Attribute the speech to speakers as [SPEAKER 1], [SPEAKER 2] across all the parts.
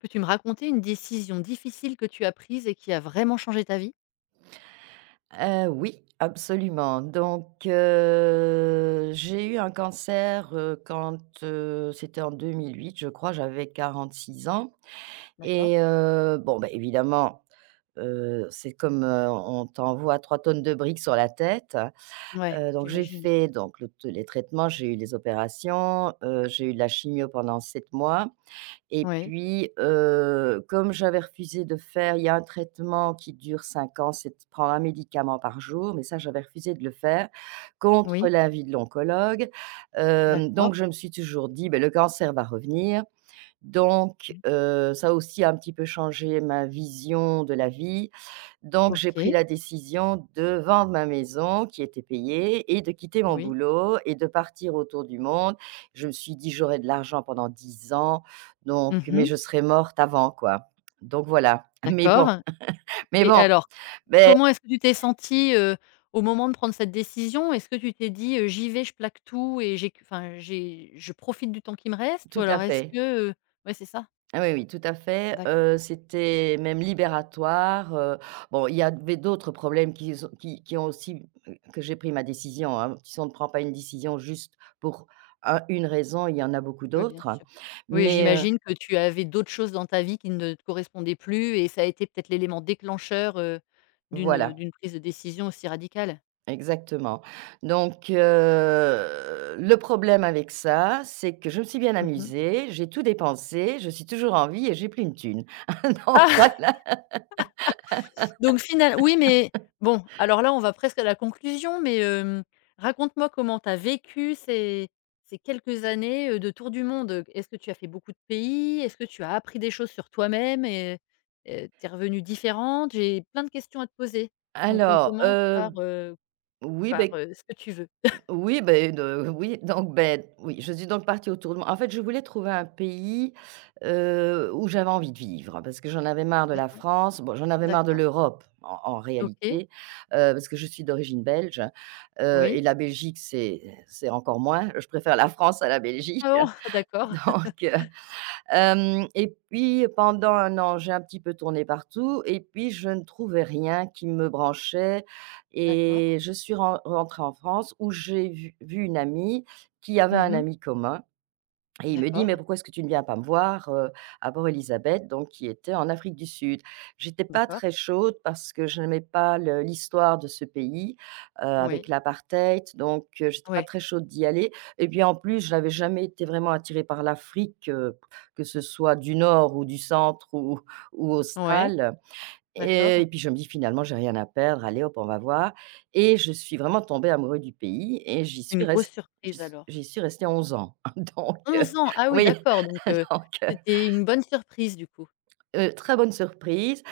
[SPEAKER 1] Peux-tu me raconter une décision difficile que tu as prise et qui a vraiment changé ta vie?
[SPEAKER 2] Oui, absolument. Donc, j'ai eu un cancer, quand, c'était en 2008, je crois, j'avais 46 ans
[SPEAKER 1] D'accord.
[SPEAKER 2] et bon, bah, évidemment, c'est comme, on t'envoie 3 tonnes de briques sur la tête.
[SPEAKER 1] Ouais,
[SPEAKER 2] Donc j'ai
[SPEAKER 1] j'imagine.
[SPEAKER 2] fait donc le les traitements, j'ai eu les opérations, j'ai eu de la chimio pendant 7 mois et
[SPEAKER 1] Oui,
[SPEAKER 2] puis, comme j'avais refusé de faire il y a un traitement qui dure 5 ans, c'est de prendre un médicament par jour, mais ça, j'avais refusé de le faire
[SPEAKER 1] oui,
[SPEAKER 2] contre l'avis de l'oncologue.
[SPEAKER 1] d'accord,
[SPEAKER 2] Donc je me suis toujours dit: ben le cancer va revenir». Donc
[SPEAKER 1] oui.
[SPEAKER 2] ça a aussi un petit peu changé ma vision de la vie. Donc j'ai pris
[SPEAKER 1] OK,
[SPEAKER 2] la décision de vendre ma maison qui était payée et de quitter mon
[SPEAKER 1] oui.
[SPEAKER 2] boulot et de partir autour du monde. Je me suis dit: «J'aurai de l'argent pendant 10 ans, donc mais
[SPEAKER 1] Mmh.
[SPEAKER 2] je serai morte avant, quoi». Donc voilà. Mais bon
[SPEAKER 1] D'accord
[SPEAKER 2] mais
[SPEAKER 1] et
[SPEAKER 2] bon,
[SPEAKER 1] alors,
[SPEAKER 2] beh
[SPEAKER 1] comment est-ce que tu t'es sentie, au moment de prendre cette décision? Est-ce que tu t'es dit, «J'y vais, je plaque tout et j'ai je profite du temps qui me reste» ou
[SPEAKER 2] tout à
[SPEAKER 1] alors est-ce
[SPEAKER 2] fait.
[SPEAKER 1] que, heu ouais, c'est ça?
[SPEAKER 2] Ah oui, oui, tout à fait,
[SPEAKER 1] D'accord.
[SPEAKER 2] c'était même libératoire, bon, il y avait d'autres problèmes qui sont qui ont aussi que j'ai pris ma décision, hein. Si on ne prend pas une décision juste pour un une raison, il y en a beaucoup
[SPEAKER 1] Oui, bien
[SPEAKER 2] d'autres, hein,
[SPEAKER 1] sûr. Oui,
[SPEAKER 2] mais
[SPEAKER 1] j'imagine que tu avais d'autres choses dans ta vie qui ne te correspondaient plus et ça a été peut-être l'élément déclencheur,
[SPEAKER 2] voilà,
[SPEAKER 1] d'une prise de décision aussi radicale.
[SPEAKER 2] exactement. Donc le problème avec ça, c'est que je me suis bien
[SPEAKER 1] Mmh.
[SPEAKER 2] amusée, j'ai tout dépensé, je suis toujours en vie et j'ai plus une thune. Donc
[SPEAKER 1] Ah!
[SPEAKER 2] voilà.
[SPEAKER 1] Donc final oui, mais bon, alors là, on va presque à la conclusion, mais raconte-moi comment tu as vécu ces quelques années, de tour du monde. Est-ce que tu as fait beaucoup de pays? Est-ce que tu as appris des choses sur toi-même et tu es revenue différente? J'ai plein de questions à te poser. Donc on
[SPEAKER 2] Alors,
[SPEAKER 1] commence par,
[SPEAKER 2] oui,
[SPEAKER 1] par,
[SPEAKER 2] beh
[SPEAKER 1] ce que tu veux.
[SPEAKER 2] oui, ben de oui, donc ben oui, je suis donc partie autour de moi. En fait, je voulais trouver un pays, où j'avais envie de vivre parce que j'en avais marre de la
[SPEAKER 1] D'accord,
[SPEAKER 2] France. Bon, j'en avais marre de
[SPEAKER 1] d'accord.
[SPEAKER 2] l'Europe en
[SPEAKER 1] OK,
[SPEAKER 2] réalité, parce que je suis d'origine belge,
[SPEAKER 1] oui.
[SPEAKER 2] et la Belgique, c'est encore moins. Je préfère la France à la
[SPEAKER 1] Ah
[SPEAKER 2] Belgique.
[SPEAKER 1] bon? D'accord.
[SPEAKER 2] donc Hem et puis pendant un an, j'ai un petit peu tourné partout et puis je ne trouvais rien qui me branchait
[SPEAKER 1] D'accord.
[SPEAKER 2] et je suis rentrée en France où j'ai vu une amie qui avait un
[SPEAKER 1] Mhm.
[SPEAKER 2] ami commun et il me dit: «Mais
[SPEAKER 1] D'accord,
[SPEAKER 2] pourquoi est-ce que tu ne viens pas me voir, à Port Elisabeth donc qui était en Afrique du Sud. J'étais pas
[SPEAKER 1] d'accord.
[SPEAKER 2] très chaude parce que je n'aimais pas le l'histoire de ce pays,
[SPEAKER 1] Oui,
[SPEAKER 2] avec l'apartheid, donc j'étais pas
[SPEAKER 1] oui,
[SPEAKER 2] très chaude d'y aller et puis en plus, je n'avais jamais été vraiment attirée par l'Afrique, que ce soit du nord ou du centre ou
[SPEAKER 1] oui.
[SPEAKER 2] Austral.
[SPEAKER 1] D'accord.
[SPEAKER 2] Et puis je me dis: «Finalement, j'ai rien à perdre, allez hop, on va voir» et je suis vraiment tombée amoureuse du pays et
[SPEAKER 1] Une grosse surprise alors.
[SPEAKER 2] j'y suis restée 11 ans. Donc
[SPEAKER 1] Onze ans! Ah oui
[SPEAKER 2] oui,
[SPEAKER 1] d'accord,
[SPEAKER 2] donc
[SPEAKER 1] c'était une bonne surprise du coup.
[SPEAKER 2] très bonne surprise,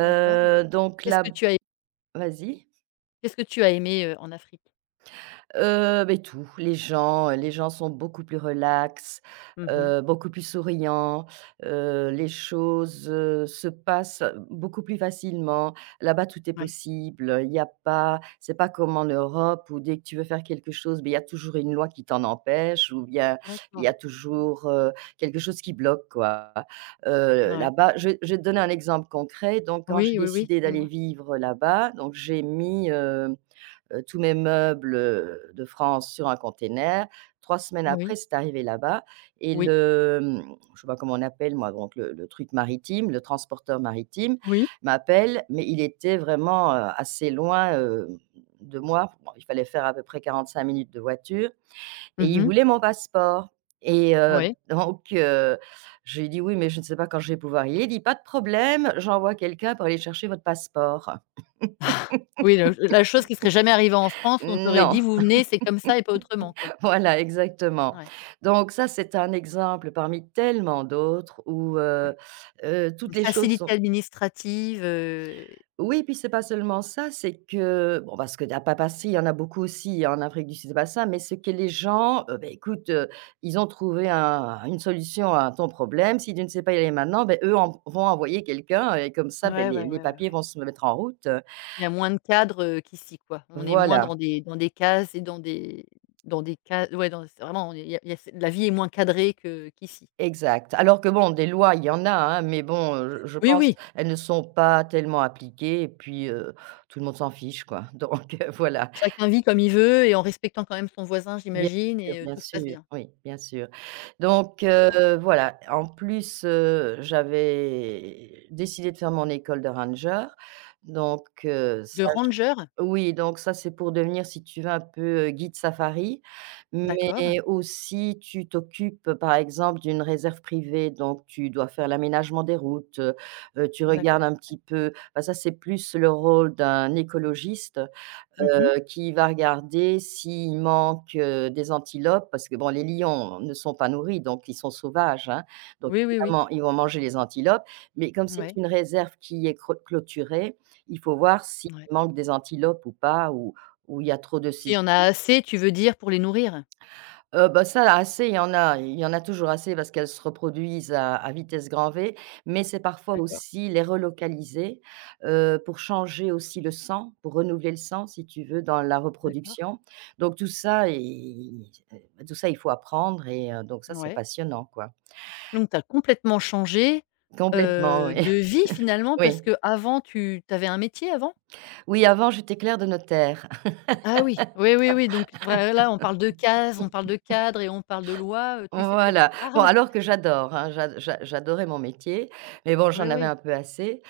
[SPEAKER 1] D'accord.
[SPEAKER 2] donc
[SPEAKER 1] Qu'est-ce
[SPEAKER 2] là
[SPEAKER 1] que tu as
[SPEAKER 2] vas-y?
[SPEAKER 1] Qu'est-ce que tu as aimé, en Afrique?
[SPEAKER 2] Beh, tout, les gens sont beaucoup plus relax,
[SPEAKER 1] Mhm.
[SPEAKER 2] beaucoup plus souriants, les choses, se passent beaucoup plus facilement. Là-bas, tout est
[SPEAKER 1] Ouais,
[SPEAKER 2] possible, il y a pas c'est pas comme en Europe où dès que tu veux faire quelque chose, ben il y a toujours une loi qui t'en empêche ou bien il y a
[SPEAKER 1] d'accord.
[SPEAKER 2] toujours, quelque chose qui bloque, quoi.
[SPEAKER 1] Ouais.
[SPEAKER 2] Là-bas je vais te donner un exemple concret. Donc quand j'ai
[SPEAKER 1] Oui, oui, oui,
[SPEAKER 2] décidé d'aller
[SPEAKER 1] dis-moi.
[SPEAKER 2] vivre là-bas, donc j'ai mis, tous mes meubles, de France sur un container. 3 semaines
[SPEAKER 1] Oui,
[SPEAKER 2] après, c'est arrivé là-bas et
[SPEAKER 1] oui,
[SPEAKER 2] le, je sais pas comment on appelle moi, donc le truc maritime, le transporteur maritime
[SPEAKER 1] oui.
[SPEAKER 2] m'appelle, mais il était vraiment, assez loin, de moi. Bon, il fallait faire à peu près 45 minutes de voiture et il
[SPEAKER 1] Mhm.
[SPEAKER 2] voulait mon passeport et
[SPEAKER 1] Oui.
[SPEAKER 2] donc je lui ai dit: «Oui, mais je ne sais pas quand je vais pouvoir y aller». Il dit: «Pas de problème, j'envoie quelqu'un pour aller chercher votre passeport».
[SPEAKER 1] Oui, le la chose qui serait jamais arrivée en France, on t'aurait dit:
[SPEAKER 2] Non!
[SPEAKER 1] «Vous venez, c'est comme ça et pas autrement», quoi.
[SPEAKER 2] Voilà, exactement.
[SPEAKER 1] Ouais,
[SPEAKER 2] Donc ça, c'est un exemple parmi tellement d'autres où,
[SPEAKER 1] ouais. Une
[SPEAKER 2] toutes les choses
[SPEAKER 1] facilité
[SPEAKER 2] sont
[SPEAKER 1] administrative,
[SPEAKER 2] oui, puis c'est pas seulement ça, c'est que bon, parce que qu'à Papassi, il y en a beaucoup aussi en Afrique du Sud, c'est pas ça, mais c'est que les gens, beh, écoute, ils ont trouvé un une solution à ton problème. Si tu ne sais pas y aller maintenant, ben eux en vont envoyer quelqu'un et comme ça, ben
[SPEAKER 1] Ouais, ouais,
[SPEAKER 2] les
[SPEAKER 1] ouais, ouais,
[SPEAKER 2] papiers
[SPEAKER 1] ouais.
[SPEAKER 2] vont se mettre en route,
[SPEAKER 1] Il y a moins de cadres, qu'ici, quoi. On est moins
[SPEAKER 2] voilà.
[SPEAKER 1] dans des cases et dans des ca ouais, dans c'est vraiment, il y a c'est la vie est moins cadrée que qu'ici.
[SPEAKER 2] Exact. Alors que bon, des lois, il y en a, hein, mais bon, je
[SPEAKER 1] Oui,
[SPEAKER 2] pense,
[SPEAKER 1] oui,
[SPEAKER 2] elles ne sont pas tellement appliquées et puis, tout le monde s'en fiche quoi, donc voilà.
[SPEAKER 1] chacun vit comme il veut et en respectant quand même son voisin,
[SPEAKER 2] Bien
[SPEAKER 1] j'imagine et
[SPEAKER 2] bien
[SPEAKER 1] tout se passe
[SPEAKER 2] sûr,
[SPEAKER 1] bien.
[SPEAKER 2] oui, bien sûr. Donc
[SPEAKER 1] D'accord.
[SPEAKER 2] voilà, en plus, j'avais décidé de faire mon école de ranger, donc
[SPEAKER 1] De
[SPEAKER 2] ça j
[SPEAKER 1] ranger?
[SPEAKER 2] oui, donc ça, c'est pour devenir, si tu veux, un peu, guide safari,
[SPEAKER 1] D'accord,
[SPEAKER 2] mais aussi tu t'occupes, par exemple, d'une réserve privée, donc tu dois faire l'aménagement des routes, tu regardes
[SPEAKER 1] d'accord.
[SPEAKER 2] un petit peu, bah, ça, c'est plus le rôle d'un écologiste
[SPEAKER 1] Mmh mh.
[SPEAKER 2] qui va regarder s'il manque, des antilopes parce que bon, les lions ne sont pas nourris, donc ils sont sauvages, hein, donc
[SPEAKER 1] Oui, oui, oui.
[SPEAKER 2] évidemment, ils vont manger les antilopes, mais comme c'est
[SPEAKER 1] Ouais,
[SPEAKER 2] une réserve qui est cre clôturée, il faut voir s'il
[SPEAKER 1] ouais.
[SPEAKER 2] manque des antilopes ou pas, ou il y a trop de
[SPEAKER 1] S'il y
[SPEAKER 2] si
[SPEAKER 1] en a assez, tu veux dire pour les nourrir?
[SPEAKER 2] Bah, ça assez, il y en a toujours assez parce qu'elles se reproduisent à vitesse grand V, mais c'est parfois
[SPEAKER 1] D'accord,
[SPEAKER 2] aussi les relocaliser, pour changer aussi le sang, pour renouveler le sang, si tu veux, dans la
[SPEAKER 1] d'accord.
[SPEAKER 2] reproduction. Donc tout ça et tout ça, il faut apprendre et donc ça, c'est
[SPEAKER 1] Ouais.
[SPEAKER 2] passionnant, quoi.
[SPEAKER 1] Donc tu as complètement changé,
[SPEAKER 2] Complètement, oui.
[SPEAKER 1] de vie finalement parce
[SPEAKER 2] Oui.
[SPEAKER 1] qu'avant tu avais un métier avant?
[SPEAKER 2] Oui, avant, j'étais clerc de notaire.
[SPEAKER 1] Ah oui, oui, oui, oui, donc vrai là on parle de cases, on parle de cadres et on parle de lois, tu sais de quoi tu
[SPEAKER 2] Voilà. Bon,
[SPEAKER 1] parles?
[SPEAKER 2] alors que j'adore, hein, j'adorais mon métier, mais bon,
[SPEAKER 1] Oui,
[SPEAKER 2] j'en avais
[SPEAKER 1] oui,
[SPEAKER 2] un peu assez.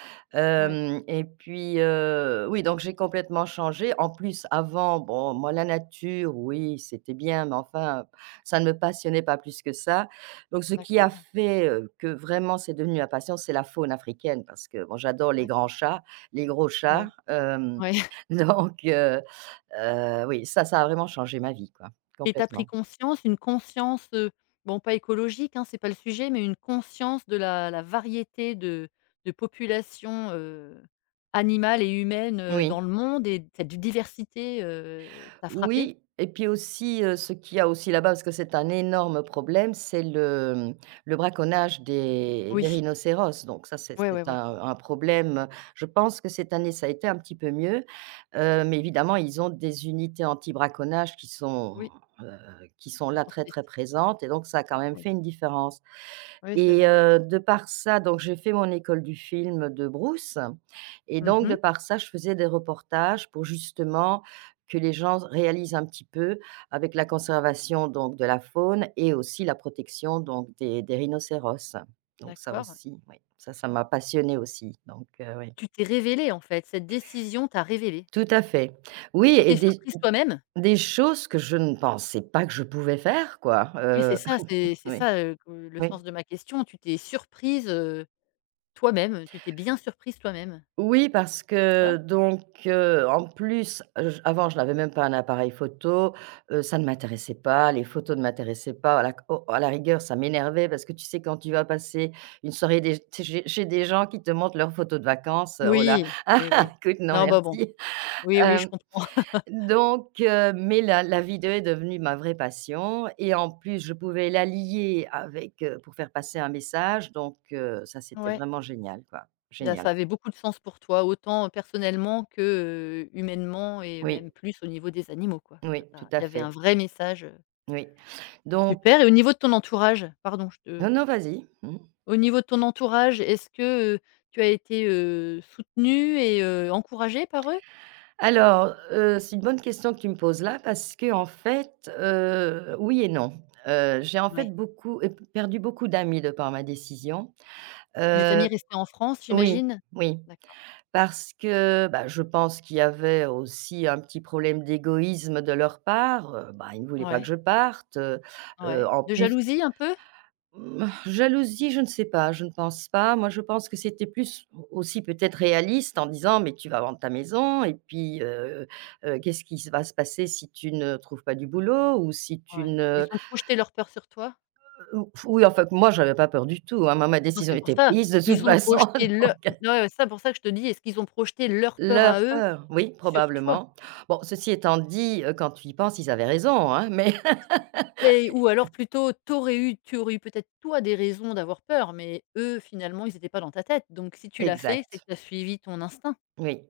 [SPEAKER 1] ouais,
[SPEAKER 2] Hem Et puis, oui, donc j'ai complètement changé. En plus, avant, bon, moi, la nature, oui, c'était bien, mais enfin, ça ne me passionnait pas plus que ça. Donc ce qui a
[SPEAKER 1] d'accord,
[SPEAKER 2] fait, que vraiment c'est devenu ma passion, c'est la faune africaine parce que, bon, j'adore les
[SPEAKER 1] d'acc
[SPEAKER 2] grands chats, les gros chats,
[SPEAKER 1] ouais, ouais.
[SPEAKER 2] donc oui, ça a vraiment changé ma vie, quoi,
[SPEAKER 1] Et tu as pris
[SPEAKER 2] complètement.
[SPEAKER 1] conscience, une conscience, bon pas écologique, hein, c'est pas le sujet, mais une conscience de la variété de populations, animales et humaines,
[SPEAKER 2] Oui.
[SPEAKER 1] dans le monde et cette diversité, t'a frappée?
[SPEAKER 2] Oui et puis aussi, ce qu'il y a aussi là-bas, parce que c'est un énorme problème, c'est le, le braconnage des
[SPEAKER 1] Oui.
[SPEAKER 2] rhinocéros, donc ça, c'est
[SPEAKER 1] Ouais, ouais,
[SPEAKER 2] c'est
[SPEAKER 1] ouais.
[SPEAKER 2] un problème. Je pense que cette année, ça a été un petit peu mieux, mais évidemment, ils ont des unités anti-braconnage
[SPEAKER 1] Oui,
[SPEAKER 2] heu, qui sont
[SPEAKER 1] ils
[SPEAKER 2] là,
[SPEAKER 1] sont
[SPEAKER 2] très,
[SPEAKER 1] spécifiques,
[SPEAKER 2] très présentes et donc ça a quand même
[SPEAKER 1] oui.
[SPEAKER 2] fait une différence.
[SPEAKER 1] Oui, c'est
[SPEAKER 2] Et
[SPEAKER 1] vrai.
[SPEAKER 2] de par ça, donc j'ai fait mon école du film de Brousse et donc de
[SPEAKER 1] Mmh.
[SPEAKER 2] par ça, je faisais des reportages pour justement que les gens réalisent un petit peu avec la conservation donc de la faune et aussi la protection donc des rhinocéros. Donc ça
[SPEAKER 1] D'accord.
[SPEAKER 2] aussi, oui, ça m'a passionnée aussi, donc oui.
[SPEAKER 1] Tu t'es révélée, en fait. Cette décision t'a révélée.
[SPEAKER 2] Tout à fait. Oui
[SPEAKER 1] Tu
[SPEAKER 2] et
[SPEAKER 1] t'es
[SPEAKER 2] des
[SPEAKER 1] surprise toi-même.
[SPEAKER 2] des choses que je ne pensais pas que je pouvais faire quoi,
[SPEAKER 1] Oui, c'est ça, c'est
[SPEAKER 2] oui,
[SPEAKER 1] ça, que le
[SPEAKER 2] oui.
[SPEAKER 1] sens de ma question. Tu t'es surprise, toi-même. Tu t'es bien surprise toi-même,
[SPEAKER 2] Oui, parce
[SPEAKER 1] c'est
[SPEAKER 2] que
[SPEAKER 1] ça?
[SPEAKER 2] donc, en plus, j avant, je n'avais même pas un appareil photo, ça ne m'intéressait pas, les photos ne m'intéressaient pas, à la rigueur, ça m'énervait parce que tu sais, quand tu vas passer une soirée des chez chez des gens qui te montrent leurs photos de vacances, oh là,
[SPEAKER 1] Oui,
[SPEAKER 2] ah,
[SPEAKER 1] oui,
[SPEAKER 2] ah,
[SPEAKER 1] oui.
[SPEAKER 2] écoute, non
[SPEAKER 1] Non, bah, bon.
[SPEAKER 2] merci.
[SPEAKER 1] Oui, oui, je
[SPEAKER 2] Hem,
[SPEAKER 1] comprends.
[SPEAKER 2] donc mais la vidéo est devenue ma vraie passion et en plus, je pouvais la lier avec, pour faire passer un message, donc ça, c'était
[SPEAKER 1] Ouais.
[SPEAKER 2] vraiment génial, quoi.
[SPEAKER 1] Il ça
[SPEAKER 2] Génial.
[SPEAKER 1] avait beaucoup de sens pour toi, autant personnellement que, humainement et
[SPEAKER 2] Oui,
[SPEAKER 1] même plus au niveau des animaux, quoi. Ça
[SPEAKER 2] oui, tout
[SPEAKER 1] t'a il
[SPEAKER 2] à
[SPEAKER 1] y avait un
[SPEAKER 2] fait.
[SPEAKER 1] vrai message.
[SPEAKER 2] Oui, donc
[SPEAKER 1] Super et au niveau de ton entourage, pardon, je te
[SPEAKER 2] non, non,
[SPEAKER 1] coupe.
[SPEAKER 2] vas-y. Mmh.
[SPEAKER 1] Au niveau de ton entourage, est-ce que, tu as été, soutenue et encouragée par eux?
[SPEAKER 2] Alors, c'est une bonne question que tu me poses là parce que en fait, oui et non. J'ai en
[SPEAKER 1] Ouais.
[SPEAKER 2] fait beaucoup et perdu beaucoup d'amis de par ma décision.
[SPEAKER 1] Les amis
[SPEAKER 2] Heu,
[SPEAKER 1] restés en France,
[SPEAKER 2] oui,
[SPEAKER 1] j'imagine?
[SPEAKER 2] oui,
[SPEAKER 1] D'accord.
[SPEAKER 2] parce que, bah, je pense qu'il y avait aussi un petit problème d'égoïsme de leur part, bah, ils ne voulaient pas que
[SPEAKER 1] Ouais,
[SPEAKER 2] je parte,
[SPEAKER 1] ouais.
[SPEAKER 2] en
[SPEAKER 1] De
[SPEAKER 2] plus
[SPEAKER 1] jalousie un peu?
[SPEAKER 2] Mmh, jalousie, je ne sais pas, je ne pense pas. Moi, je pense que c'était plus aussi peut-être réaliste en disant: «Mais tu vas vendre ta maison et puis, qu'est-ce qui s va se passer si tu ne trouves pas du boulot ou si tu
[SPEAKER 1] Ouais. Ils
[SPEAKER 2] ne»
[SPEAKER 1] ont projeté leur peur sur toi?
[SPEAKER 2] ou Oui, enfin, que moi, j'avais pas peur du tout, hein. Moi, ma
[SPEAKER 1] Non,
[SPEAKER 2] décision
[SPEAKER 1] c'est pour
[SPEAKER 2] était
[SPEAKER 1] ça.
[SPEAKER 2] prise de toute
[SPEAKER 1] Ils ont
[SPEAKER 2] façon,
[SPEAKER 1] projeté leur.
[SPEAKER 2] donc
[SPEAKER 1] Ouais, ouais, ça pour ça que je te dis, est-ce qu'ils ont projeté leur peur
[SPEAKER 2] leur
[SPEAKER 1] à eux
[SPEAKER 2] peur, oui,
[SPEAKER 1] sur toi?
[SPEAKER 2] probablement. Bon, ceci étant dit, quand tu y penses, ils avaient raison, hein, mais
[SPEAKER 1] Et ou alors plutôt, t'aurais eu tu aurais eu peut-être toi des raisons d'avoir peur, mais eux finalement ils n'étaient pas dans ta tête. Donc si tu l'as fait, c'est que
[SPEAKER 2] exact.
[SPEAKER 1] tu as suivi ton instinct.
[SPEAKER 2] Oui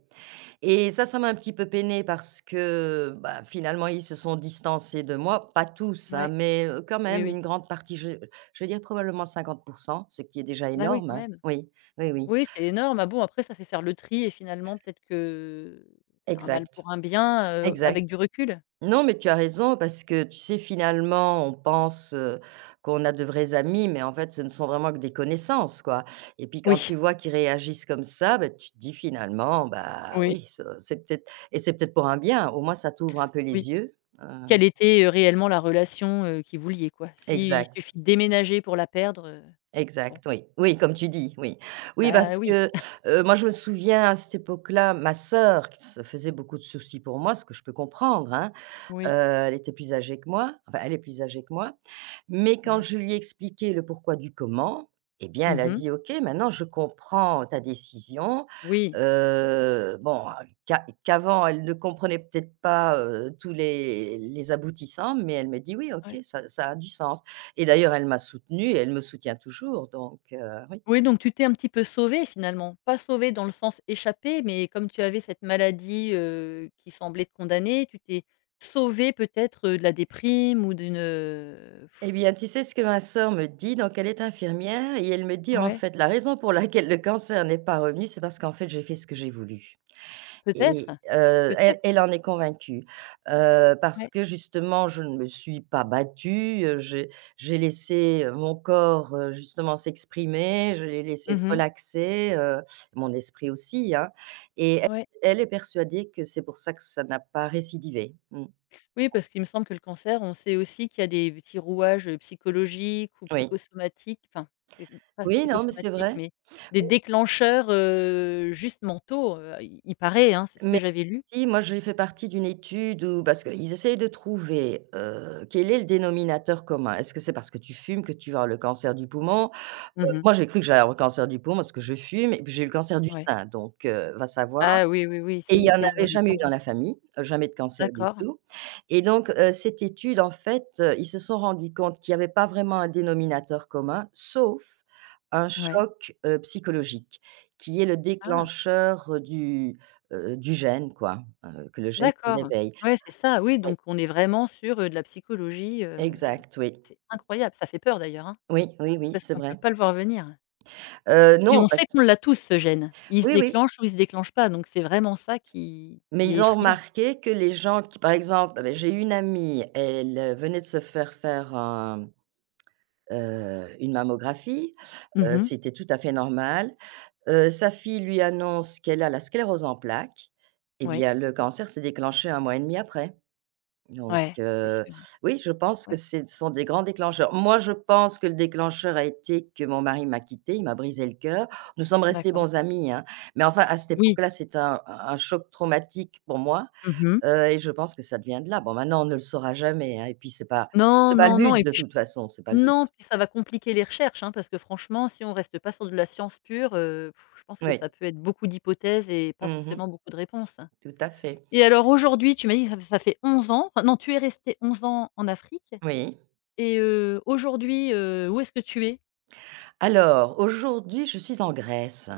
[SPEAKER 2] et ça m'a un petit peu peinée parce que, bah, finalement, ils se sont distancés de moi. Pas tous, hein,
[SPEAKER 1] Ouais.
[SPEAKER 2] mais, quand
[SPEAKER 1] Oui,
[SPEAKER 2] même
[SPEAKER 1] oui.
[SPEAKER 2] une grande partie. Je vais dire probablement 50%, ce qui est déjà
[SPEAKER 1] Bah oui.
[SPEAKER 2] énorme,
[SPEAKER 1] Quand
[SPEAKER 2] hein.
[SPEAKER 1] même.
[SPEAKER 2] Oui, oui, oui,
[SPEAKER 1] Oui, c'est énorme. Ah bon, après ça fait faire le tri et finalement peut-être que c'est un mal
[SPEAKER 2] exact,
[SPEAKER 1] pour un bien, avec
[SPEAKER 2] exact.
[SPEAKER 1] du recul?
[SPEAKER 2] Non, mais tu as raison parce que, tu sais, finalement, on pense, qu'on a de vrais amis, mais en fait, ce ne sont vraiment que des connaissances, quoi, et puis quand
[SPEAKER 1] Oui,
[SPEAKER 2] tu vois qu'ils réagissent comme ça, ben tu te dis finalement, bah,
[SPEAKER 1] oui,
[SPEAKER 2] oui, ce c'est peut-être et c'est peut-être pour un bien. Au moins, ça t'ouvre un peu
[SPEAKER 1] oui.
[SPEAKER 2] les yeux. heu
[SPEAKER 1] Quelle était, réellement la relation, que vous liait quoi? S'il
[SPEAKER 2] Exact,
[SPEAKER 1] suffit de déménager pour la perdre, bon.
[SPEAKER 2] exact, oui. Oui, comme tu dis, oui. Oui,
[SPEAKER 1] Bah
[SPEAKER 2] parce
[SPEAKER 1] oui,
[SPEAKER 2] que, moi, je me souviens à cette époque-là, ma sœur qui se faisait beaucoup de soucis pour moi, ce que je peux comprendre, hein. Heu,
[SPEAKER 1] oui.
[SPEAKER 2] Elle était plus âgée que moi, enfin elle est plus âgée que moi, mais quand
[SPEAKER 1] Ouais.
[SPEAKER 2] je lui ai expliqué le pourquoi du comment, eh bien, elle a
[SPEAKER 1] Mmh.
[SPEAKER 2] dit : « OK, maintenant je comprends ta décision ».
[SPEAKER 1] Oui.
[SPEAKER 2] Bon, qu'avant elle ne comprenait peut-être pas, tous les aboutissants, mais elle me dit : « Oui, OK,
[SPEAKER 1] Ouais.
[SPEAKER 2] ça ça a du sens » et d'ailleurs elle m'a soutenue et elle me soutient toujours. Donc oui.
[SPEAKER 1] Oui, donc tu t'es un petit peu sauvée finalement. Pas sauvée dans le sens échappée, mais comme tu avais cette maladie, qui semblait te condamner, tu t'es sauvée peut-être, de la déprime ou d'une,
[SPEAKER 2] Eh bien, tu sais ce que ma sœur me dit? Donc elle est infirmière et elle me dit : « En
[SPEAKER 1] Ouais.
[SPEAKER 2] fait, la raison pour laquelle le cancer n'est pas revenu, c'est parce qu'en fait, j'ai fait ce que j'ai voulu ».
[SPEAKER 1] Peut-être?
[SPEAKER 2] Et elle
[SPEAKER 1] Peut-être?
[SPEAKER 2] elle en est convaincue, parce
[SPEAKER 1] Ouais.
[SPEAKER 2] que justement je ne me suis pas battue. J'ai laissé, mon corps, justement s'exprimer, je l'ai laissé se
[SPEAKER 1] Mmh.
[SPEAKER 2] relaxer, mon esprit aussi, hein, et elle
[SPEAKER 1] Ouais.
[SPEAKER 2] elle est persuadée que c'est pour ça que ça n'a pas récidivé. Mmh,
[SPEAKER 1] Oui, parce qu'il me semble que le cancer, on sait aussi qu'il y a des petits rouages, psychologiques ou
[SPEAKER 2] oui.
[SPEAKER 1] psychosomatiques, enfin, c'est pas
[SPEAKER 2] Oui, non, mais c'est
[SPEAKER 1] psychosomatiques,
[SPEAKER 2] vrai.
[SPEAKER 1] mais des
[SPEAKER 2] Oui,
[SPEAKER 1] déclencheurs, juste mentaux, il paraît, hein, c'est ce que
[SPEAKER 2] mais
[SPEAKER 1] j'avais lu.
[SPEAKER 2] si moi j'ai fait partie d'une étude où parce qu'ils essayent de trouver, quel est le dénominateur commun. Est-ce que c'est parce que tu fumes que tu vas avoir le cancer du poumon?
[SPEAKER 1] Mmh.
[SPEAKER 2] Moi j'ai cru que j'allais avoir le cancer du poumon parce que je fume et puis j'ai eu le cancer du
[SPEAKER 1] Ouais.
[SPEAKER 2] sein. Donc va savoir,
[SPEAKER 1] Ah oui, oui, oui,
[SPEAKER 2] et
[SPEAKER 1] c'est
[SPEAKER 2] il y en
[SPEAKER 1] hyper
[SPEAKER 2] avait jamais eu dans
[SPEAKER 1] répandu.
[SPEAKER 2] la famille, jamais de cancer du
[SPEAKER 1] D'accord,
[SPEAKER 2] tout, et donc cette étude en fait, ils se sont rendus compte qu'il y avait pas vraiment un dénominateur commun, sauf un
[SPEAKER 1] ouais.
[SPEAKER 2] choc, psychologique, qui est le
[SPEAKER 1] Ah,
[SPEAKER 2] déclencheur, du gène, quoi, que le gène se
[SPEAKER 1] d'accord.
[SPEAKER 2] réveille.
[SPEAKER 1] Ouais, c'est ça, oui,
[SPEAKER 2] Oui,
[SPEAKER 1] donc on est vraiment sur, de la psychologie,
[SPEAKER 2] exact, oui.
[SPEAKER 1] c'est incroyable, ça fait peur d'ailleurs, hein,
[SPEAKER 2] Oui, oui, oui,
[SPEAKER 1] parce
[SPEAKER 2] c'est
[SPEAKER 1] qu'on ne peut
[SPEAKER 2] vrai.
[SPEAKER 1] pas le voir venir. Mais
[SPEAKER 2] Non,
[SPEAKER 1] on sait
[SPEAKER 2] parce
[SPEAKER 1] qu'on l'a tous ce gène. Il se
[SPEAKER 2] oui, oui.
[SPEAKER 1] déclenche ou il se déclenche pas, donc c'est vraiment ça
[SPEAKER 2] Mais
[SPEAKER 1] qui est
[SPEAKER 2] ils ont
[SPEAKER 1] effrayant.
[SPEAKER 2] remarqué que les gens qui par exemple, beh, j'ai une amie, elle, venait de se faire faire une mammographie,
[SPEAKER 1] Mmh.
[SPEAKER 2] c'était tout à fait normal. Sa fille lui annonce qu'elle a la sclérose en plaques. Eh
[SPEAKER 1] Oui,
[SPEAKER 2] bien, le cancer s'est déclenché 1 mois et demi après.
[SPEAKER 1] ouais,
[SPEAKER 2] Donc
[SPEAKER 1] ouais, c'est sûr,
[SPEAKER 2] oui, je pense que
[SPEAKER 1] ouais,
[SPEAKER 2] c'est ce sont des grands déclencheurs. Moi, je pense que le déclencheur a été que mon mari m'a quittée, il m'a brisé le cœur. Nous sommes restés
[SPEAKER 1] d'accord.
[SPEAKER 2] bons amis, hein, mais enfin à cette
[SPEAKER 1] Oui.
[SPEAKER 2] époque-là, c'est un choc traumatique pour moi.
[SPEAKER 1] Mmh.
[SPEAKER 2] Et je pense que ça devient de là. Bon, maintenant, on ne le saura jamais, hein, et puis c'est pas
[SPEAKER 1] Non,
[SPEAKER 2] c'est pas le
[SPEAKER 1] non, non
[SPEAKER 2] but
[SPEAKER 1] et
[SPEAKER 2] de
[SPEAKER 1] puis.
[SPEAKER 2] toute façon, c'est pas le but.
[SPEAKER 1] Non, puis ça va compliquer les recherches, hein, parce que franchement, si on reste pas sur de la science pure, je pense que
[SPEAKER 2] Oui.
[SPEAKER 1] ça peut être beaucoup d'hypothèses et pas
[SPEAKER 2] Mmh mh.
[SPEAKER 1] forcément beaucoup de réponses.
[SPEAKER 2] Tout à fait.
[SPEAKER 1] Et alors aujourd'hui, tu m'as dit que ça fait 11 ans, enfin non, tu es resté 11 ans en Afrique
[SPEAKER 2] Oui.
[SPEAKER 1] et aujourd'hui, où est-ce que tu es?
[SPEAKER 2] Alors aujourd'hui, je suis en Grèce.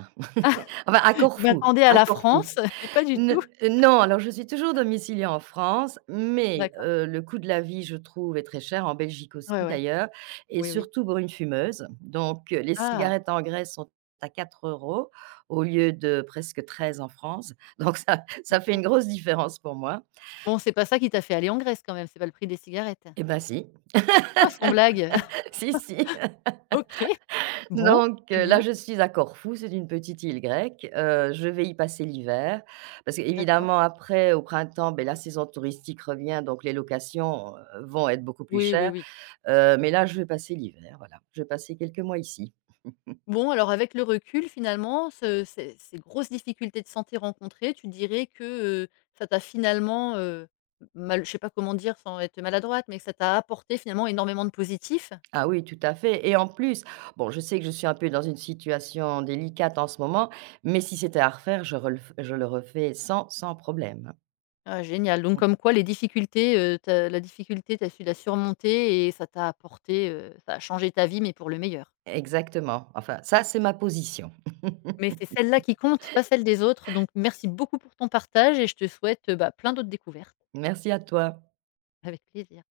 [SPEAKER 2] Enfin à
[SPEAKER 1] Je
[SPEAKER 2] Corfou,
[SPEAKER 1] m'attendais à
[SPEAKER 2] à
[SPEAKER 1] la
[SPEAKER 2] Corfou.
[SPEAKER 1] France et pas du
[SPEAKER 2] Ne
[SPEAKER 1] tout.
[SPEAKER 2] Non, alors je suis toujours domiciliée en France, mais
[SPEAKER 1] D'accord.
[SPEAKER 2] le coût de la vie, je trouve, est très cher, en Belgique
[SPEAKER 1] Ouais,
[SPEAKER 2] aussi
[SPEAKER 1] ouais.
[SPEAKER 2] d'ailleurs, et
[SPEAKER 1] Oui, oui.
[SPEAKER 2] surtout pour une fumeuse. Donc les
[SPEAKER 1] Ah,
[SPEAKER 2] cigarettes en Grèce sont à 4 euros au lieu de presque 13 en France. Donc ça ça fait une
[SPEAKER 1] d'accord.
[SPEAKER 2] grosse différence pour moi.
[SPEAKER 1] Bon, c'est pas ça qui t'a fait aller en Grèce quand même, c'est pas le prix des cigarettes?
[SPEAKER 2] Eh ben si,
[SPEAKER 1] Oh, sans blague.
[SPEAKER 2] si, si.
[SPEAKER 1] OK. Bon,
[SPEAKER 2] Donc
[SPEAKER 1] très
[SPEAKER 2] là,
[SPEAKER 1] bien.
[SPEAKER 2] je suis à Corfou, c'est une petite île grecque, je vais y passer l'hiver parce
[SPEAKER 1] D'accord.
[SPEAKER 2] qu'évidemment après au printemps, ben la saison touristique revient, donc les locations, vont être beaucoup plus
[SPEAKER 1] Oui, oui,
[SPEAKER 2] chères.
[SPEAKER 1] oui.
[SPEAKER 2] Mais
[SPEAKER 1] Ouais.
[SPEAKER 2] là, je vais passer l'hiver, voilà. Je vais passer quelques mois ici.
[SPEAKER 1] Bon, alors avec le recul, finalement, ce ces grosses difficultés de santé rencontrées, tu dirais que, heu, ça t'a finalement, mal je sais pas comment dire sans être maladroite, mais que ça t'a apporté finalement énormément de positif?
[SPEAKER 2] Ah oui, tout à fait, et en plus, bon, je sais que je suis un peu dans une situation délicate en ce moment, mais si c'était à refaire, je le refais sans problème.
[SPEAKER 1] Ah génial, donc comme quoi les difficultés, tu la difficulté, tu as su la surmonter et ça t'a apporté, ça a changé ta vie, mais pour le meilleur.
[SPEAKER 2] Exactement, enfin ça, c'est ma position.
[SPEAKER 1] Mais c'est celle-là qui compte, pas celle des autres, donc merci beaucoup pour ton partage et je te souhaite, bah, plein d'autres découvertes.
[SPEAKER 2] Merci à toi.
[SPEAKER 1] Avec plaisir.